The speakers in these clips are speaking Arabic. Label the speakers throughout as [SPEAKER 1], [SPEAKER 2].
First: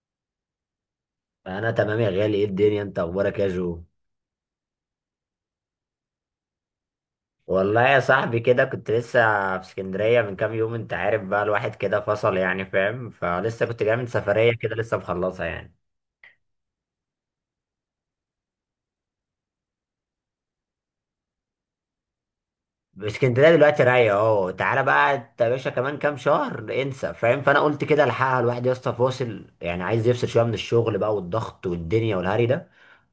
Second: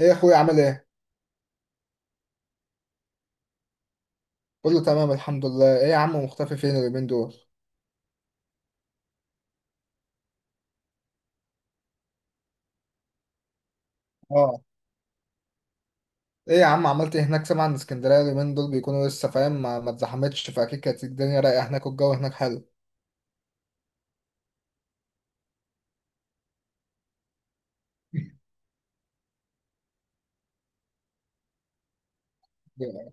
[SPEAKER 1] ايه يا اخويا عامل ايه؟
[SPEAKER 2] انا تمام يا غالي، ايه الدنيا، انت اخبارك يا جو؟
[SPEAKER 1] كله تمام الحمد لله، ايه يا عم مختفي فين اليومين دول؟
[SPEAKER 2] والله يا صاحبي كده كنت لسه في اسكندريه من كام يوم، انت عارف بقى الواحد كده فصل، يعني فاهم؟ فلسه كنت جاي من سفريه
[SPEAKER 1] اه،
[SPEAKER 2] كده لسه مخلصها يعني.
[SPEAKER 1] ايه يا عم عملت ايه هناك؟ سامع ان اسكندرية اليومين دول بيكونوا لسه فاهم، ما اتزحمتش، فاكيد كانت الدنيا رايقة هناك والجو هناك حلو.
[SPEAKER 2] اسكندريه دلوقتي رايقه اهو، تعالى بقى انت يا باشا كمان كام شهر انسى، فاهم؟ فانا قلت كده الحقها الواحد يا اسطى فاصل، يعني عايز يفصل شويه من الشغل بقى والضغط والدنيا والهري ده.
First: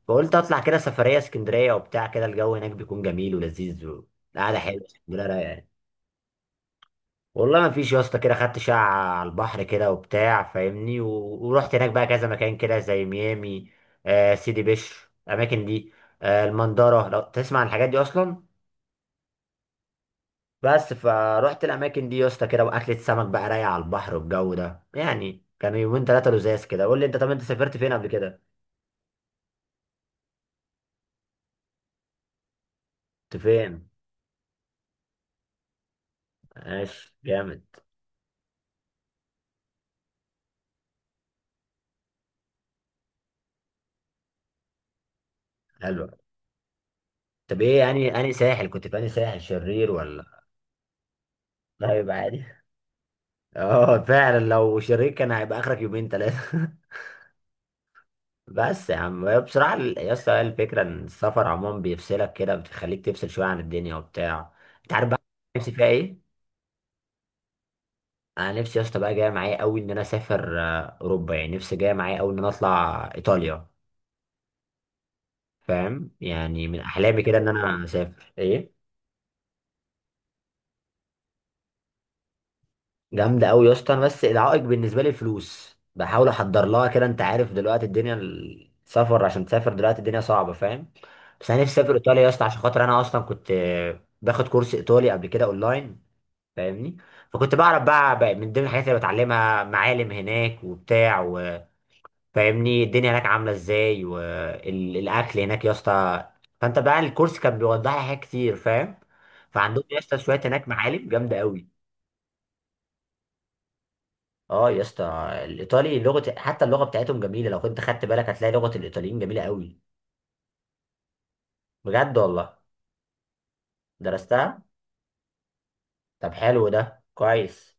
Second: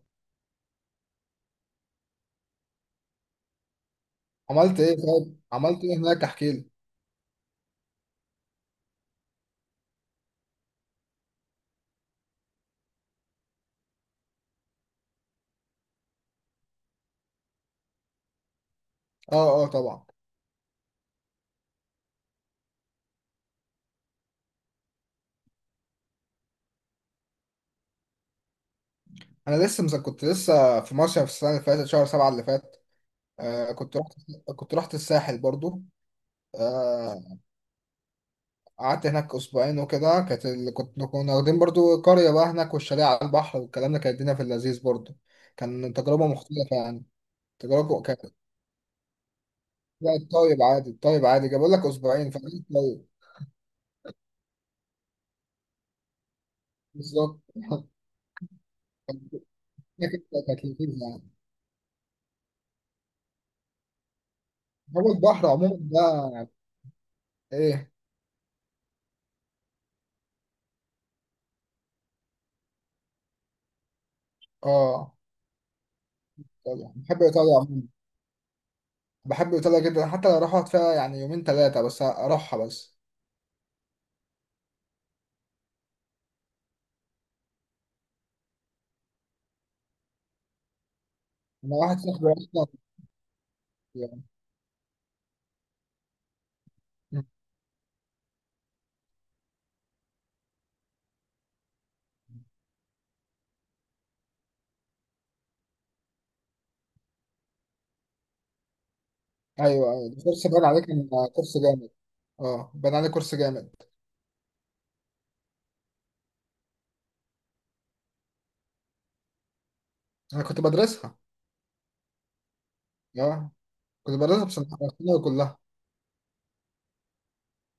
[SPEAKER 2] فقلت اطلع كده سفريه اسكندريه وبتاع كده، الجو هناك بيكون جميل ولذيذ وقعده
[SPEAKER 1] عملت
[SPEAKER 2] حلوه،
[SPEAKER 1] ايه
[SPEAKER 2] اسكندريه
[SPEAKER 1] طيب؟
[SPEAKER 2] رايقه يعني.
[SPEAKER 1] عملت ايه هناك؟ احكي لي.
[SPEAKER 2] والله ما فيش يا اسطى، كده خدت شقة على البحر كده وبتاع فاهمني، و... ورحت هناك بقى كذا مكان كده، زي ميامي، آه، سيدي بشر، الاماكن دي، آه، المندرة، لو تسمع عن الحاجات دي اصلا.
[SPEAKER 1] اه اه طبعا.
[SPEAKER 2] بس فروحت الاماكن دي يا اسطى كده، واكلة سمك بقى رايقة على البحر، والجو ده يعني كانوا يومين ثلاثة لزاز كده. قول لي انت، طب انت سافرت فين قبل كده؟
[SPEAKER 1] كنت لسه في مصيف السنة اللي فاتت شهر سبعة اللي فات.
[SPEAKER 2] كنت
[SPEAKER 1] آه
[SPEAKER 2] فين؟
[SPEAKER 1] كنت رحت الساحل برضو.
[SPEAKER 2] ماشي،
[SPEAKER 1] آه،
[SPEAKER 2] جامد،
[SPEAKER 1] قعدت هناك اسبوعين وكده كانت كنا واخدين برضو قريه بقى هناك، والشاليه على البحر والكلام ده، كانت الدنيا في اللذيذ برضو. كان
[SPEAKER 2] حلو.
[SPEAKER 1] تجربه مختلفه يعني.
[SPEAKER 2] طب ايه
[SPEAKER 1] تجربه
[SPEAKER 2] يعني
[SPEAKER 1] كانت
[SPEAKER 2] انهي ساحل كنت، في انهي ساحل، شرير
[SPEAKER 1] لا،
[SPEAKER 2] ولا؟
[SPEAKER 1] الطيب عادي، الطيب عادي، جاي بقول لك
[SPEAKER 2] لا يبقى
[SPEAKER 1] اسبوعين
[SPEAKER 2] عادي.
[SPEAKER 1] فقلت طيب.
[SPEAKER 2] اه فعلا، لو شرير كان هيبقى اخرك يومين ثلاثة.
[SPEAKER 1] بالظبط.
[SPEAKER 2] بس يا عم هي بصراحة
[SPEAKER 1] هي
[SPEAKER 2] يا
[SPEAKER 1] كانت
[SPEAKER 2] اسطى هي
[SPEAKER 1] كانت
[SPEAKER 2] الفكرة
[SPEAKER 1] لذيذه
[SPEAKER 2] ان
[SPEAKER 1] يعني.
[SPEAKER 2] السفر عموما بيفصلك كده، بتخليك تفصل شوية عن الدنيا وبتاع، انت عارف
[SPEAKER 1] هو
[SPEAKER 2] بقى.
[SPEAKER 1] البحر
[SPEAKER 2] نفسي
[SPEAKER 1] عموما
[SPEAKER 2] فيها ايه؟
[SPEAKER 1] ده. ايه.
[SPEAKER 2] انا نفسي يا اسطى بقى جاية معايا قوي ان انا اسافر اوروبا. يعني نفسي جاية معايا قوي ان انا اطلع ايطاليا،
[SPEAKER 1] اه
[SPEAKER 2] فاهم؟ يعني من
[SPEAKER 1] طبعا، بحب
[SPEAKER 2] احلامي كده ان
[SPEAKER 1] ايطاليا
[SPEAKER 2] انا
[SPEAKER 1] عموما.
[SPEAKER 2] اسافر ايه؟
[SPEAKER 1] بحب ايطاليا جدا، حتى لو اروح اقعد فيها يعني يومين ثلاثه بس اروحها بس.
[SPEAKER 2] جامدة قوي يا اسطى. انا بس العائق بالنسبة لي الفلوس، بحاول احضر لها كده، انت عارف دلوقتي الدنيا السفر، عشان تسافر دلوقتي الدنيا صعبة، فاهم؟ بس انا
[SPEAKER 1] انا
[SPEAKER 2] نفسي اسافر
[SPEAKER 1] واحد
[SPEAKER 2] ايطاليا يا
[SPEAKER 1] صاحبي
[SPEAKER 2] اسطى، عشان
[SPEAKER 1] اصلا
[SPEAKER 2] خاطر انا اصلا كنت
[SPEAKER 1] يعني.
[SPEAKER 2] باخد كورس ايطالي قبل كده اونلاين، فاهمني؟
[SPEAKER 1] أمم.
[SPEAKER 2] فكنت بعرف بقى، من ضمن الحاجات اللي بتعلمها معالم هناك وبتاع، وفاهمني الدنيا هناك عامله ازاي والاكل هناك يا اسطى. فانت بقى الكورس كان بيوضح لي حاجات كتير، فاهم؟ فعندهم
[SPEAKER 1] ايوه
[SPEAKER 2] يا
[SPEAKER 1] ايوه
[SPEAKER 2] اسطى شويه
[SPEAKER 1] الكورس باين
[SPEAKER 2] هناك
[SPEAKER 1] عليك
[SPEAKER 2] معالم
[SPEAKER 1] ان
[SPEAKER 2] جامده
[SPEAKER 1] كورس
[SPEAKER 2] قوي.
[SPEAKER 1] جامد. اه باين عليك كورس جامد.
[SPEAKER 2] اه يا اسطى، الايطالي لغه، حتى اللغه بتاعتهم جميله، لو كنت خدت بالك هتلاقي لغه الايطاليين جميله قوي.
[SPEAKER 1] انا كنت بدرسها.
[SPEAKER 2] بجد والله
[SPEAKER 1] اه كنت بدرسها
[SPEAKER 2] درستها.
[SPEAKER 1] بصناعة كلها.
[SPEAKER 2] طب حلو، ده كويس.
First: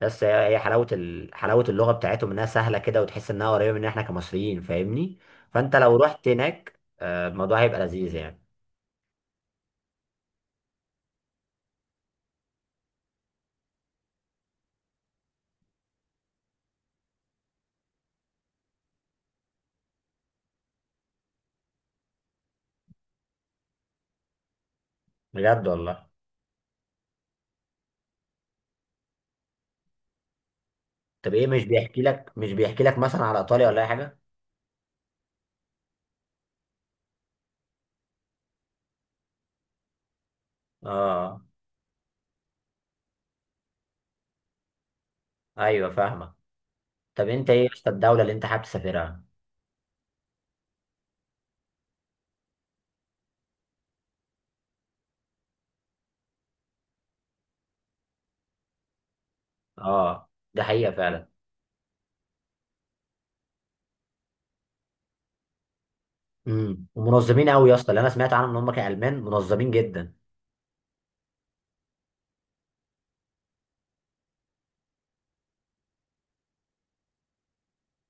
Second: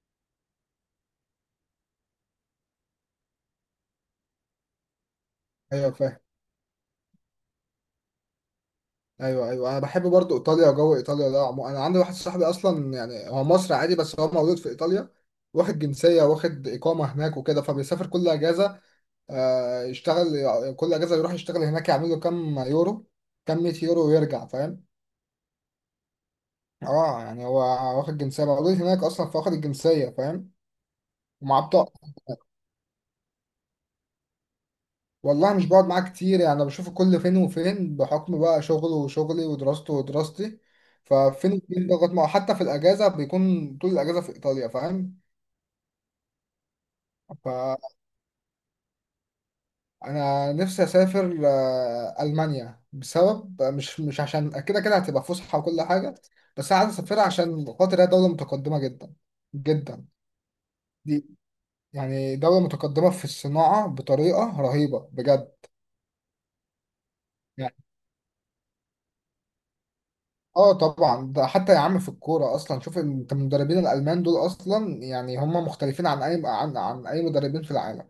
[SPEAKER 2] بس هي هي حلاوة حلاوة اللغة بتاعتهم انها سهلة كده، وتحس انها قريبة من احنا كمصريين، فاهمني؟ فانت
[SPEAKER 1] ايوه
[SPEAKER 2] لو
[SPEAKER 1] فاهم.
[SPEAKER 2] رحت هناك الموضوع هيبقى لذيذ يعني.
[SPEAKER 1] ايوه ايوه، انا بحب برضو ايطاليا. جو ايطاليا ده انا عندي واحد صاحبي اصلا، يعني هو مصري عادي بس هو مولود في ايطاليا، واخد جنسيه واخد اقامه هناك وكده، فبيسافر كل اجازه. آه يشتغل، كل اجازه يروح يشتغل هناك، يعمل له كام يورو، كام 100 يورو ويرجع، فاهم؟
[SPEAKER 2] بجد والله.
[SPEAKER 1] اه يعني هو واخد جنسيه، مولود هناك اصلا فواخد الجنسيه فاهم،
[SPEAKER 2] طب ايه،
[SPEAKER 1] ومعاه
[SPEAKER 2] مش
[SPEAKER 1] بطاقه.
[SPEAKER 2] بيحكي لك مش بيحكي لك مثلا على ايطاليا ولا اي حاجة؟
[SPEAKER 1] والله مش بقعد معاه كتير يعني، انا بشوفه كل فين وفين بحكم بقى شغله وشغلي ودراسته ودراستي،
[SPEAKER 2] اه
[SPEAKER 1] ففين وفين بضغط معه، حتى في الاجازه بيكون طول الاجازه في ايطاليا فاهم.
[SPEAKER 2] ايوه فاهمة. طب انت ايه يا اسطى الدولة اللي انت حابب تسافرها؟
[SPEAKER 1] فانا نفسي اسافر المانيا، بسبب مش عشان كده كده هتبقى فسحه وكل حاجه، بس انا عايز اسافرها عشان خاطر هي دوله متقدمه جدا جدا.
[SPEAKER 2] اه ده حقيقة
[SPEAKER 1] دي
[SPEAKER 2] فعلا.
[SPEAKER 1] يعني دوله متقدمه في الصناعه بطريقه رهيبه بجد.
[SPEAKER 2] امم، ومنظمين قوي يا اسطى، اللي انا سمعت عنهم ان هم كالمان منظمين جدا.
[SPEAKER 1] اه طبعا، ده حتى يا عم في الكوره اصلا، شوف انت المدربين الالمان دول اصلا، يعني هم مختلفين عن اي عن اي مدربين في العالم.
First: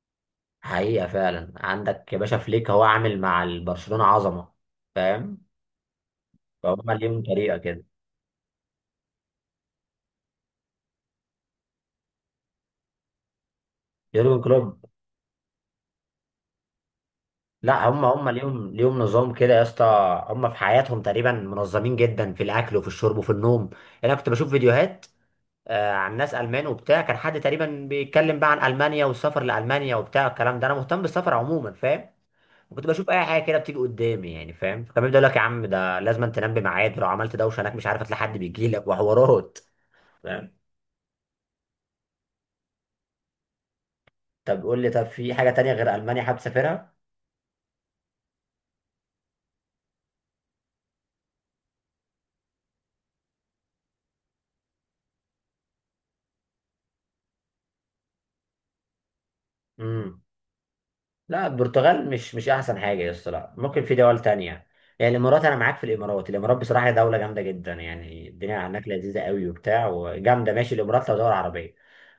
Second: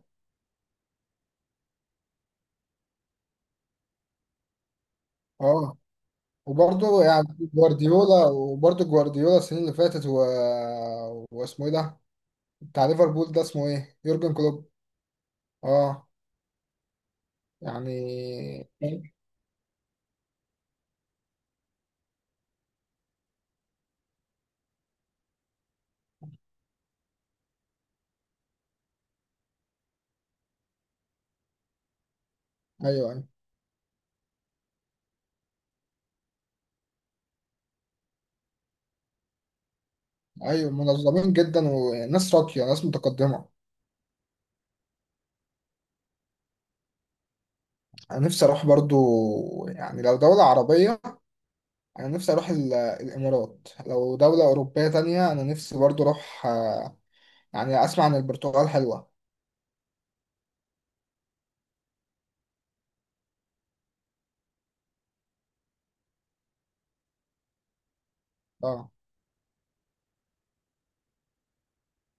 [SPEAKER 2] حقيقة فعلا عندك يا باشا، فليك هو عامل مع البرشلونة عظمة، فاهم؟
[SPEAKER 1] اه
[SPEAKER 2] فهم
[SPEAKER 1] وبرضه
[SPEAKER 2] ليهم
[SPEAKER 1] يعني
[SPEAKER 2] طريقة كده.
[SPEAKER 1] جوارديولا، وبرضه جوارديولا السنين اللي فاتت واسمه ايه ده، بتاع ليفربول ده اسمه ايه؟ يورجن
[SPEAKER 2] يورجن
[SPEAKER 1] كلوب.
[SPEAKER 2] كلوب.
[SPEAKER 1] اه
[SPEAKER 2] لا
[SPEAKER 1] يعني.
[SPEAKER 2] هم، هم ليهم
[SPEAKER 1] ايوه
[SPEAKER 2] نظام كده يا اسطى. هم في حياتهم تقريبا منظمين جدا، في الاكل وفي الشرب وفي النوم. انا كنت بشوف فيديوهات عن ناس المان وبتاع، كان حد تقريبا بيتكلم بقى عن المانيا والسفر لالمانيا وبتاع الكلام ده، انا مهتم بالسفر عموما فاهم؟ وكنت بشوف اي
[SPEAKER 1] ايوه
[SPEAKER 2] حاجه كده بتيجي قدامي يعني، فاهم؟ كان بيبدا يقول لك يا عم ده لازم تنام بميعاد، ولو عملت دوشه هناك مش عارف هتلاقي حد بيجي لك وحوارات، فاهم؟
[SPEAKER 1] ايوه منظمين جدا وناس راقيه، ناس متقدمه.
[SPEAKER 2] طب قول لي، طب في حاجه تانية غير المانيا حابب تسافرها؟
[SPEAKER 1] انا نفسي اروح برضه يعني لو دوله عربيه، انا نفسي اروح الامارات. لو دولة اوروبية تانية انا نفسي برضو اروح يعني اسمع عن البرتغال حلوة.
[SPEAKER 2] لا البرتغال مش احسن حاجه يا اسطى، لا ممكن في دول تانية. يعني الامارات، انا معاك في الامارات، الامارات بصراحه هي دوله جامده جدا، يعني الدنيا هناك
[SPEAKER 1] اه،
[SPEAKER 2] لذيذه قوي وبتاع وجامده. ماشي الامارات لو دوله عربيه.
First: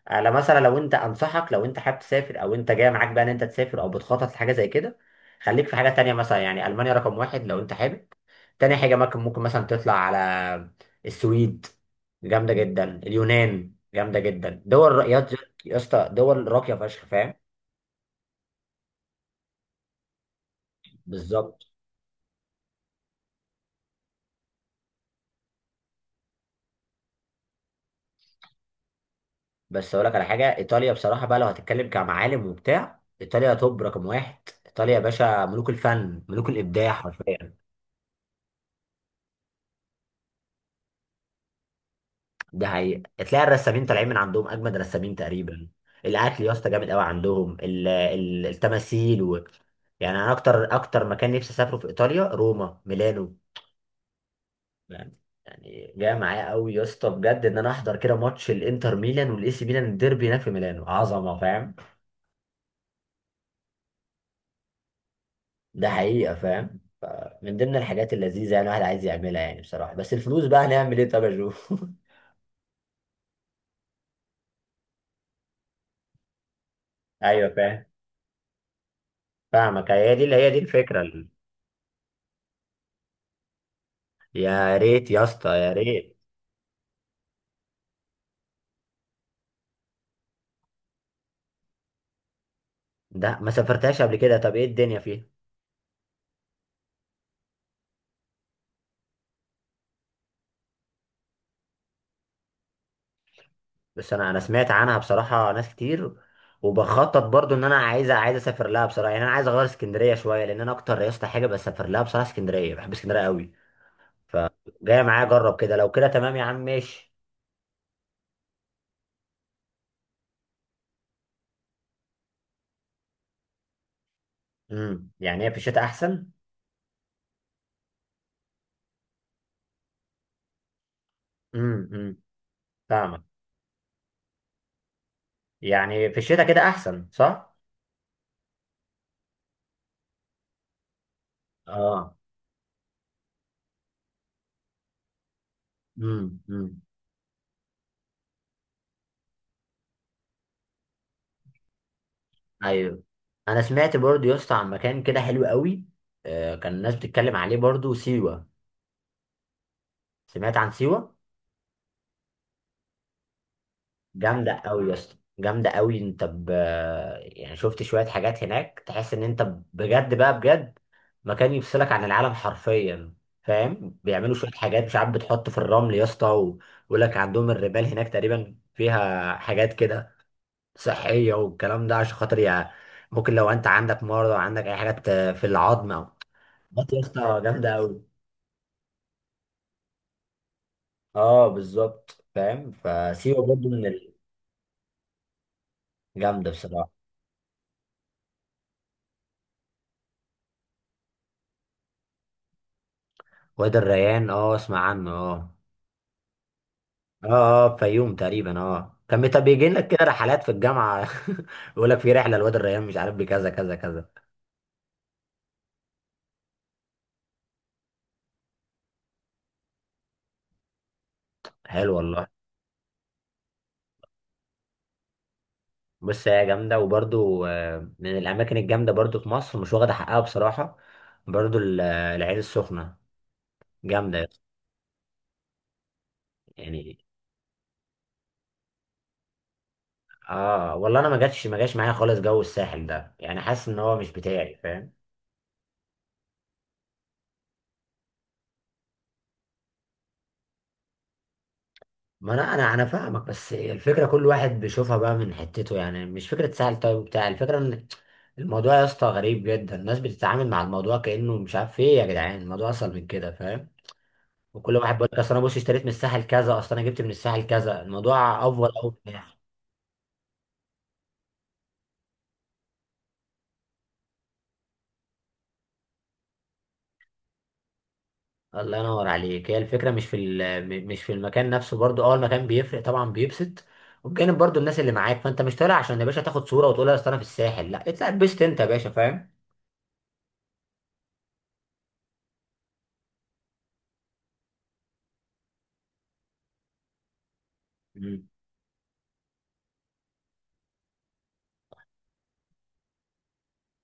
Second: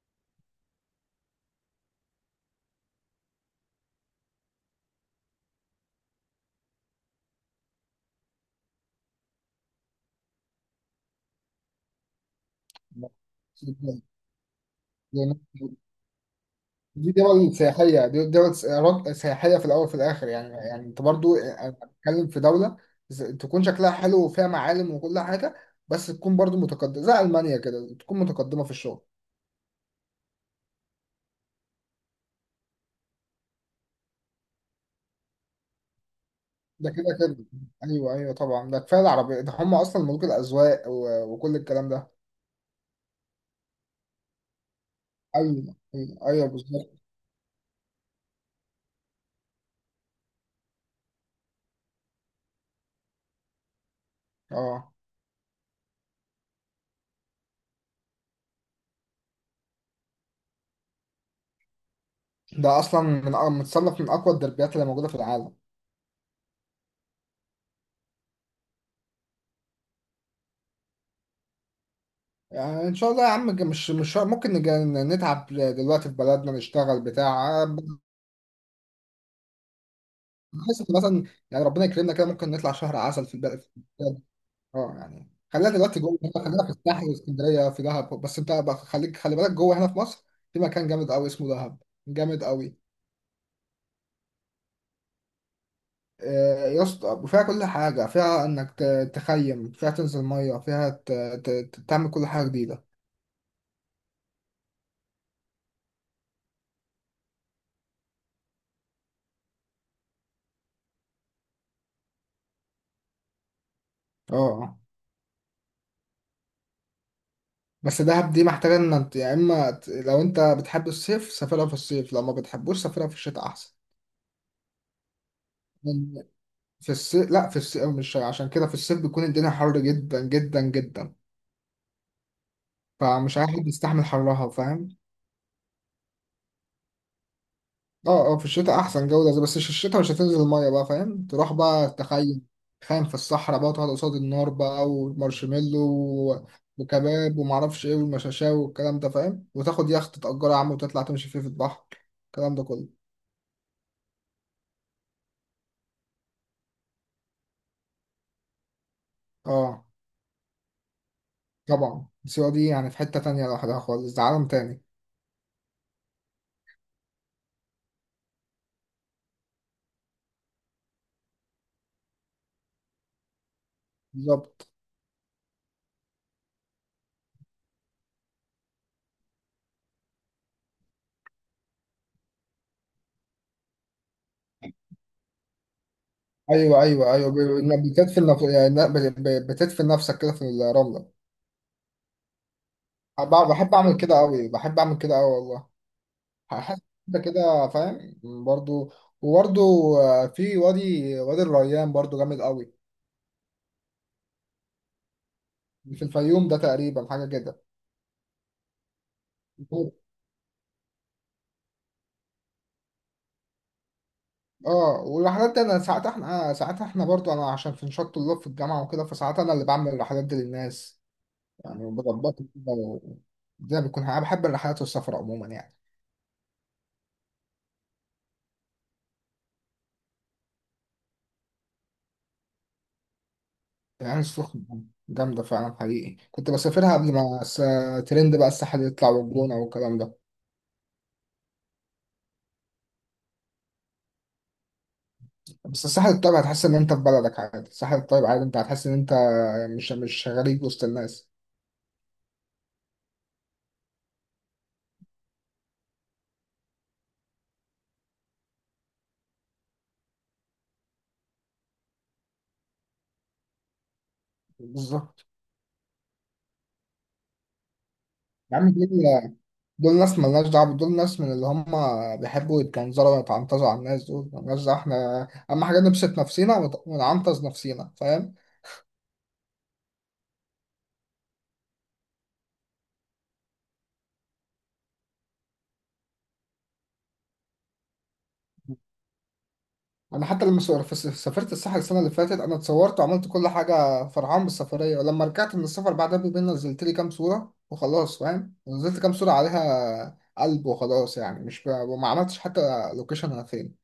[SPEAKER 2] على مثلا لو انت، انصحك لو انت حابب تسافر او انت جاي معاك بقى ان انت تسافر او بتخطط لحاجه زي كده، خليك في حاجه تانية مثلا، يعني المانيا رقم واحد لو انت حابب، تاني حاجه ممكن مثلا تطلع على السويد، جامده جدا، اليونان جامده جدا، دول يا
[SPEAKER 1] لأن
[SPEAKER 2] يا اسطى دول راقيه فشخ،
[SPEAKER 1] دي
[SPEAKER 2] فاهم؟
[SPEAKER 1] دول سياحية، دي دول سياحية في الأول وفي الآخر يعني. يعني أنت برضو
[SPEAKER 2] بالظبط.
[SPEAKER 1] أنا بتكلم في دولة تكون شكلها حلو وفيها معالم وكل حاجة، بس تكون برضو متقدمة زي ألمانيا كده، تكون متقدمة في الشغل.
[SPEAKER 2] بس اقول لك على حاجه، ايطاليا بصراحه بقى لو هتتكلم كمعالم وبتاع، ايطاليا توب رقم واحد. ايطاليا يا باشا ملوك الفن ملوك
[SPEAKER 1] ده
[SPEAKER 2] الابداع
[SPEAKER 1] كده كده.
[SPEAKER 2] حرفيا.
[SPEAKER 1] أيوه أيوه طبعا، ده كفاية العربية ده، هم أصلا ملوك الأذواق وكل الكلام ده.
[SPEAKER 2] ده حقيقي، تلاقي الرسامين طالعين من عندهم اجمد رسامين تقريبا.
[SPEAKER 1] أيوه أيوه,
[SPEAKER 2] الاكل
[SPEAKER 1] أيوة
[SPEAKER 2] يا اسطى جامد
[SPEAKER 1] بالظبط.
[SPEAKER 2] قوي، عندهم التماثيل و... يعني انا اكتر اكتر مكان نفسي اسافره في ايطاليا، روما، ميلانو،
[SPEAKER 1] أه
[SPEAKER 2] يعني. يعني جاي معايا قوي يا اسطى بجد ان انا احضر كده ماتش الانتر ميلان والاي سي ميلان، الديربي هناك في ميلانو عظمه، فاهم؟
[SPEAKER 1] ده اصلا من متصنف من اقوى الدربيات اللي موجوده في العالم.
[SPEAKER 2] ده حقيقة فاهم، من ضمن الحاجات اللذيذة يعني الواحد عايز يعملها، يعني بصراحة بس الفلوس بقى هنعمل ايه طب يا جو.
[SPEAKER 1] يعني ان شاء الله يا عم، مش ممكن نتعب دلوقتي في بلدنا، نشتغل
[SPEAKER 2] ايوه
[SPEAKER 1] بتاع،
[SPEAKER 2] فاهم. فاهمك، هي دي
[SPEAKER 1] بحيث إن
[SPEAKER 2] الفكرة
[SPEAKER 1] مثلا يعني ربنا يكرمنا كده ممكن نطلع شهر عسل في البلد، في البلد.
[SPEAKER 2] يا
[SPEAKER 1] اه
[SPEAKER 2] ريت يا
[SPEAKER 1] يعني
[SPEAKER 2] اسطى
[SPEAKER 1] خلينا
[SPEAKER 2] يا
[SPEAKER 1] دلوقتي
[SPEAKER 2] ريت.
[SPEAKER 1] جوه هنا، خلينا في الساحل واسكندريه في دهب، بس انت بقى خليك خلي بالك جوه هنا في مصر في مكان جامد قوي اسمه دهب، جامد قوي.
[SPEAKER 2] ده ما سافرتهاش قبل كده، طب ايه الدنيا فيها؟
[SPEAKER 1] يا اسطى وفيها كل حاجه، فيها انك تخيم فيها، تنزل ميه فيها، تعمل كل حاجه جديده.
[SPEAKER 2] بس انا سمعت عنها بصراحة ناس كتير، وبخطط برضو ان انا عايز اسافر لها بصراحة. يعني انا عايز اغير اسكندرية شوية، لان انا اكتر يا اسطى حاجة بسافر لها بصراحة اسكندرية، بحب اسكندرية قوي.
[SPEAKER 1] اه آه.
[SPEAKER 2] فجاية معايا اجرب كده، لو كده تمام يا عم ماشي.
[SPEAKER 1] بس دهب دي محتاجة ان انت يا اما لو انت بتحب الصيف سافرها في الصيف، لو ما بتحبوش سافرها في الشتاء احسن،
[SPEAKER 2] امم، يعني هي في الشتاء
[SPEAKER 1] لأن
[SPEAKER 2] احسن.
[SPEAKER 1] في الصيف، لا في الصيف مش عشان كده، في الصيف بيكون الدنيا حر جدا جدا جدا،
[SPEAKER 2] امم، امم، فاهمك.
[SPEAKER 1] فمش عارف يستحمل حرها فاهم.
[SPEAKER 2] يعني في الشتاء كده احسن صح.
[SPEAKER 1] اه اه في الشتاء احسن جو ده، بس في الشتاء مش هتنزل المية بقى فاهم، تروح بقى
[SPEAKER 2] اه،
[SPEAKER 1] تخيم، تخيم في الصحراء بقى، وتقعد قصاد النار بقى، ومارشميلو
[SPEAKER 2] امم،
[SPEAKER 1] و-
[SPEAKER 2] امم.
[SPEAKER 1] وكباب ومعرفش ايه، والمشاشاو والكلام ده فاهم، وتاخد يخت تأجره يا عم وتطلع تمشي فيه في البحر، الكلام ده كله.
[SPEAKER 2] ايوه، انا سمعت برضو يا اسطى عن مكان كده حلو قوي، آه، كان الناس بتتكلم عليه برضو سيوة.
[SPEAKER 1] اه
[SPEAKER 2] سمعت عن سيوة.
[SPEAKER 1] طبعا. سيوة دي يعني في حتة تانية لوحدها خالص، ده عالم
[SPEAKER 2] جامده
[SPEAKER 1] تاني.
[SPEAKER 2] قوي يا اسطى جامده قوي. انت ب... يعني شفت شويه حاجات هناك تحس ان انت، بجد بقى بجد، مكان يفصلك عن العالم حرفيا، فاهم؟ بيعملوا شويه
[SPEAKER 1] بالظبط.
[SPEAKER 2] حاجات مش عارف، بتحط في الرمل يا اسطى، ويقول لك عندهم الرمال هناك تقريبا فيها حاجات كده صحية والكلام ده، عشان خاطر يعني ممكن لو انت عندك مرض او عندك اي حاجات في العظم او،
[SPEAKER 1] ايوه
[SPEAKER 2] بط يا
[SPEAKER 1] ايوه
[SPEAKER 2] اسطى جامدة اوي.
[SPEAKER 1] بتدفن يعني بتدفن نفسك كده في الرملة.
[SPEAKER 2] اه بالظبط فاهم، فسيوة برضو
[SPEAKER 1] بحب
[SPEAKER 2] من
[SPEAKER 1] اعمل كده قوي، بحب اعمل كده قوي والله.
[SPEAKER 2] الجامدة
[SPEAKER 1] هحس
[SPEAKER 2] بصراحة.
[SPEAKER 1] كده كده فاهم. برضو، وبرضو في وادي، وادي الريان برضو جامد قوي،
[SPEAKER 2] وادي الريان، اه اسمع عنه، اه.
[SPEAKER 1] في الفيوم ده تقريبا حاجة كده.
[SPEAKER 2] اه، اه فيوم تقريبا، اه كان بيجي لك كده رحلات في الجامعة. يقول لك في رحلة لوادي الريان، مش عارف بكذا كذا كذا.
[SPEAKER 1] اه، والرحلات دي انا ساعات احنا ساعات احنا برضو انا، عشان في نشاط طلاب في الجامعة وكده، فساعات انا اللي بعمل الرحلات دي للناس يعني،
[SPEAKER 2] حلو والله.
[SPEAKER 1] وبظبطها كده الدنيا بتكون، أنا بحب الرحلات والسفر عموما يعني.
[SPEAKER 2] بص هي جامدة، وبرضو من الأماكن الجامدة برضو في مصر مش واخدة حقها بصراحة، برضو العين السخنة،
[SPEAKER 1] العين
[SPEAKER 2] جامدة
[SPEAKER 1] السخنة جامدة فعلا حقيقي، كنت بسافرها
[SPEAKER 2] يعني.
[SPEAKER 1] قبل ما ترند بقى الساحل يطلع والجونة والكلام ده.
[SPEAKER 2] اه والله انا ما جاش معايا خالص جو الساحل ده، يعني حاسس ان هو مش بتاعي، فاهم؟
[SPEAKER 1] بس الساحل الطيب هتحس إن أنت في بلدك عادي، الساحل الطيب عادي أنت هتحس إن أنت مش غريب وسط الناس.
[SPEAKER 2] ما انا فاهمك. بس الفكره كل واحد بيشوفها بقى من حتته، يعني مش فكره ساحل طيب بتاع، الفكره ان الموضوع يا اسطى غريب جدا، الناس بتتعامل مع الموضوع كانه مش عارف ايه، يا جدعان الموضوع اصل من كده فاهم؟ وكل واحد بيقول لك
[SPEAKER 1] بالظبط.
[SPEAKER 2] اصل انا بص اشتريت من الساحل كذا، اصل انا جبت من الساحل كذا، الموضوع
[SPEAKER 1] يا
[SPEAKER 2] افضل
[SPEAKER 1] عم
[SPEAKER 2] قوي.
[SPEAKER 1] دول، دول ناس ملناش دعوة، دول ناس من اللي هم بيحبوا يتجنزروا ويتعنطزوا على الناس، دول ملناش دعوة، احنا أهم حاجة نبسط نفسينا ونعنطز نفسينا فاهم؟
[SPEAKER 2] الله ينور عليك. هي الفكرة مش في مش في المكان نفسه برضو. اه المكان بيفرق طبعا بيبسط، وبجانب برضو الناس اللي معاك، فانت مش طالع عشان يا باشا تاخد صورة وتقول لها اصل انا في الساحل، لا اطلع اتبسط انت يا باشا فاهم؟
[SPEAKER 1] انا حتى لما سافرت الساحل السنه اللي فاتت، انا اتصورت وعملت كل حاجه فرحان بالسفريه، ولما رجعت من السفر بعدها بيومين نزلت لي كام صوره وخلاص
[SPEAKER 2] مم.
[SPEAKER 1] فاهم، نزلت كام صوره عليها قلب وخلاص، يعني مش ب... وما عملتش حتى لوكيشن انا فين.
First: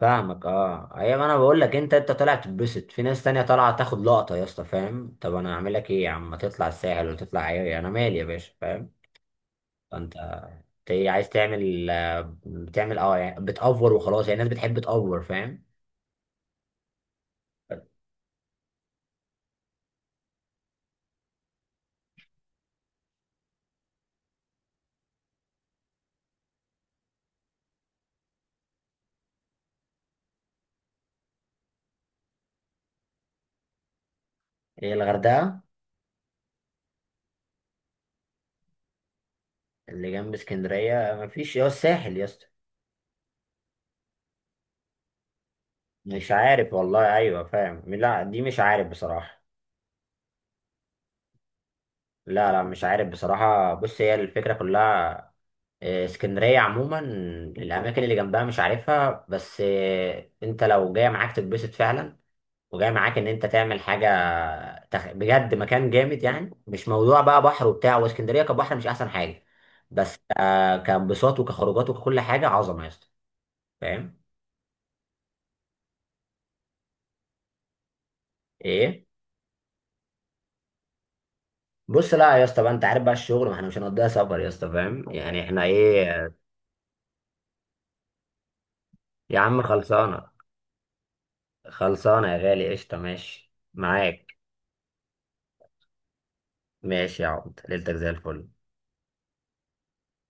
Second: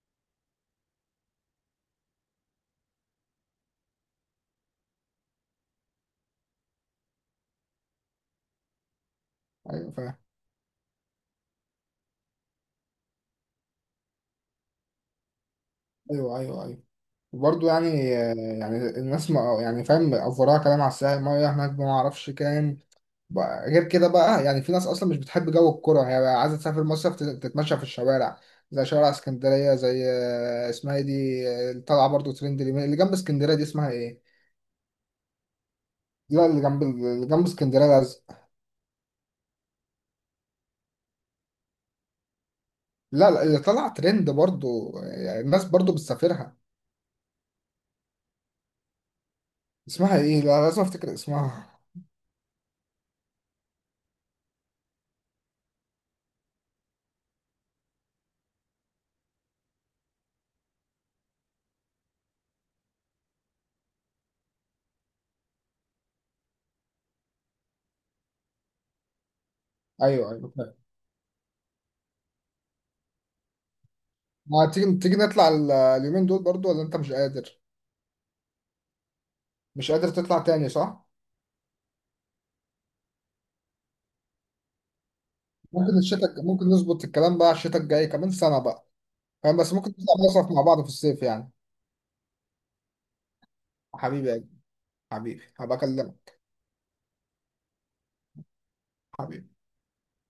[SPEAKER 2] فاهمك. اه ايوه، انا بقول لك، انت طالع تتبسط في ناس تانية طالعة تاخد لقطة يا اسطى، فاهم؟ طب انا اعمل لك ايه يا عم، ما تطلع الساحل وتطلع ايه، انا مالي يا باشا، فاهم؟
[SPEAKER 1] ايوه
[SPEAKER 2] فانت،
[SPEAKER 1] فاهم.
[SPEAKER 2] انت إيه عايز تعمل بتعمل اه يعني بتأفور وخلاص، يعني الناس بتحب تأفور، فاهم؟
[SPEAKER 1] ايوه ايوه برضه يعني، يعني الناس ما يعني فاهم، افوراها كلام على الساحل، ميه هناك ما اعرفش كام بقى، غير كده بقى يعني في ناس اصلا مش بتحب جو الكرة، هي بقى عايزة تسافر مصيف، تتمشى في الشوارع زي شوارع اسكندرية، زي اسمها ايه دي، اللي طالعة برضه ترند اللي جنب اسكندرية دي اسمها ايه؟
[SPEAKER 2] ايه، الغردقة؟
[SPEAKER 1] لا اللي جنب، اللي جنب اسكندرية لازق.
[SPEAKER 2] اللي جنب اسكندرية مفيش يا الساحل يا اسطى.
[SPEAKER 1] لا لا، اللي طالعة ترند برضه يعني الناس برضه
[SPEAKER 2] مش
[SPEAKER 1] بتسافرها.
[SPEAKER 2] عارف والله، أيوة فاهم، لا دي مش عارف بصراحة.
[SPEAKER 1] اسمها ايه؟ لا لازم افتكر اسمها.
[SPEAKER 2] لا لا مش عارف بصراحة. بص هي الفكرة كلها، اسكندرية عموما الأماكن اللي جنبها مش عارفها، بس أنت لو جاي معاك تتبسط فعلا، وجاي معاك إن أنت تعمل حاجة، تخ... بجد مكان جامد، يعني مش موضوع بقى بحر وبتاع، واسكندرية كبحر مش أحسن حاجة. بس
[SPEAKER 1] ايوه ايوه فاهم.
[SPEAKER 2] كانبساط وكخروجات وككل حاجة عظمة يا اسطى، فاهم؟
[SPEAKER 1] ما تيجي، تيجي نطلع اليومين دول برضه ولا انت مش قادر؟
[SPEAKER 2] إيه؟
[SPEAKER 1] مش قادر تطلع تاني صح؟
[SPEAKER 2] بص لا يا اسطى بقى، انت عارف بقى الشغل، ما احنا مش هنقضيها سفر يا اسطى، فاهم يعني احنا
[SPEAKER 1] ممكن
[SPEAKER 2] ايه.
[SPEAKER 1] الشتاء، ممكن نظبط الكلام بقى الشتاء الجاي كمان سنة بقى
[SPEAKER 2] يا
[SPEAKER 1] فاهم،
[SPEAKER 2] عم
[SPEAKER 1] بس ممكن نطلع
[SPEAKER 2] خلصانه.
[SPEAKER 1] مصيف مع بعض في الصيف يعني.
[SPEAKER 2] خلصانه يا غالي، قشطه، ماشي
[SPEAKER 1] حبيبي يا
[SPEAKER 2] معاك.
[SPEAKER 1] جدع، حبيبي هبقى اكلمك.
[SPEAKER 2] ماشي يا عبد، ليلتك زي الفل.
[SPEAKER 1] حبيبي.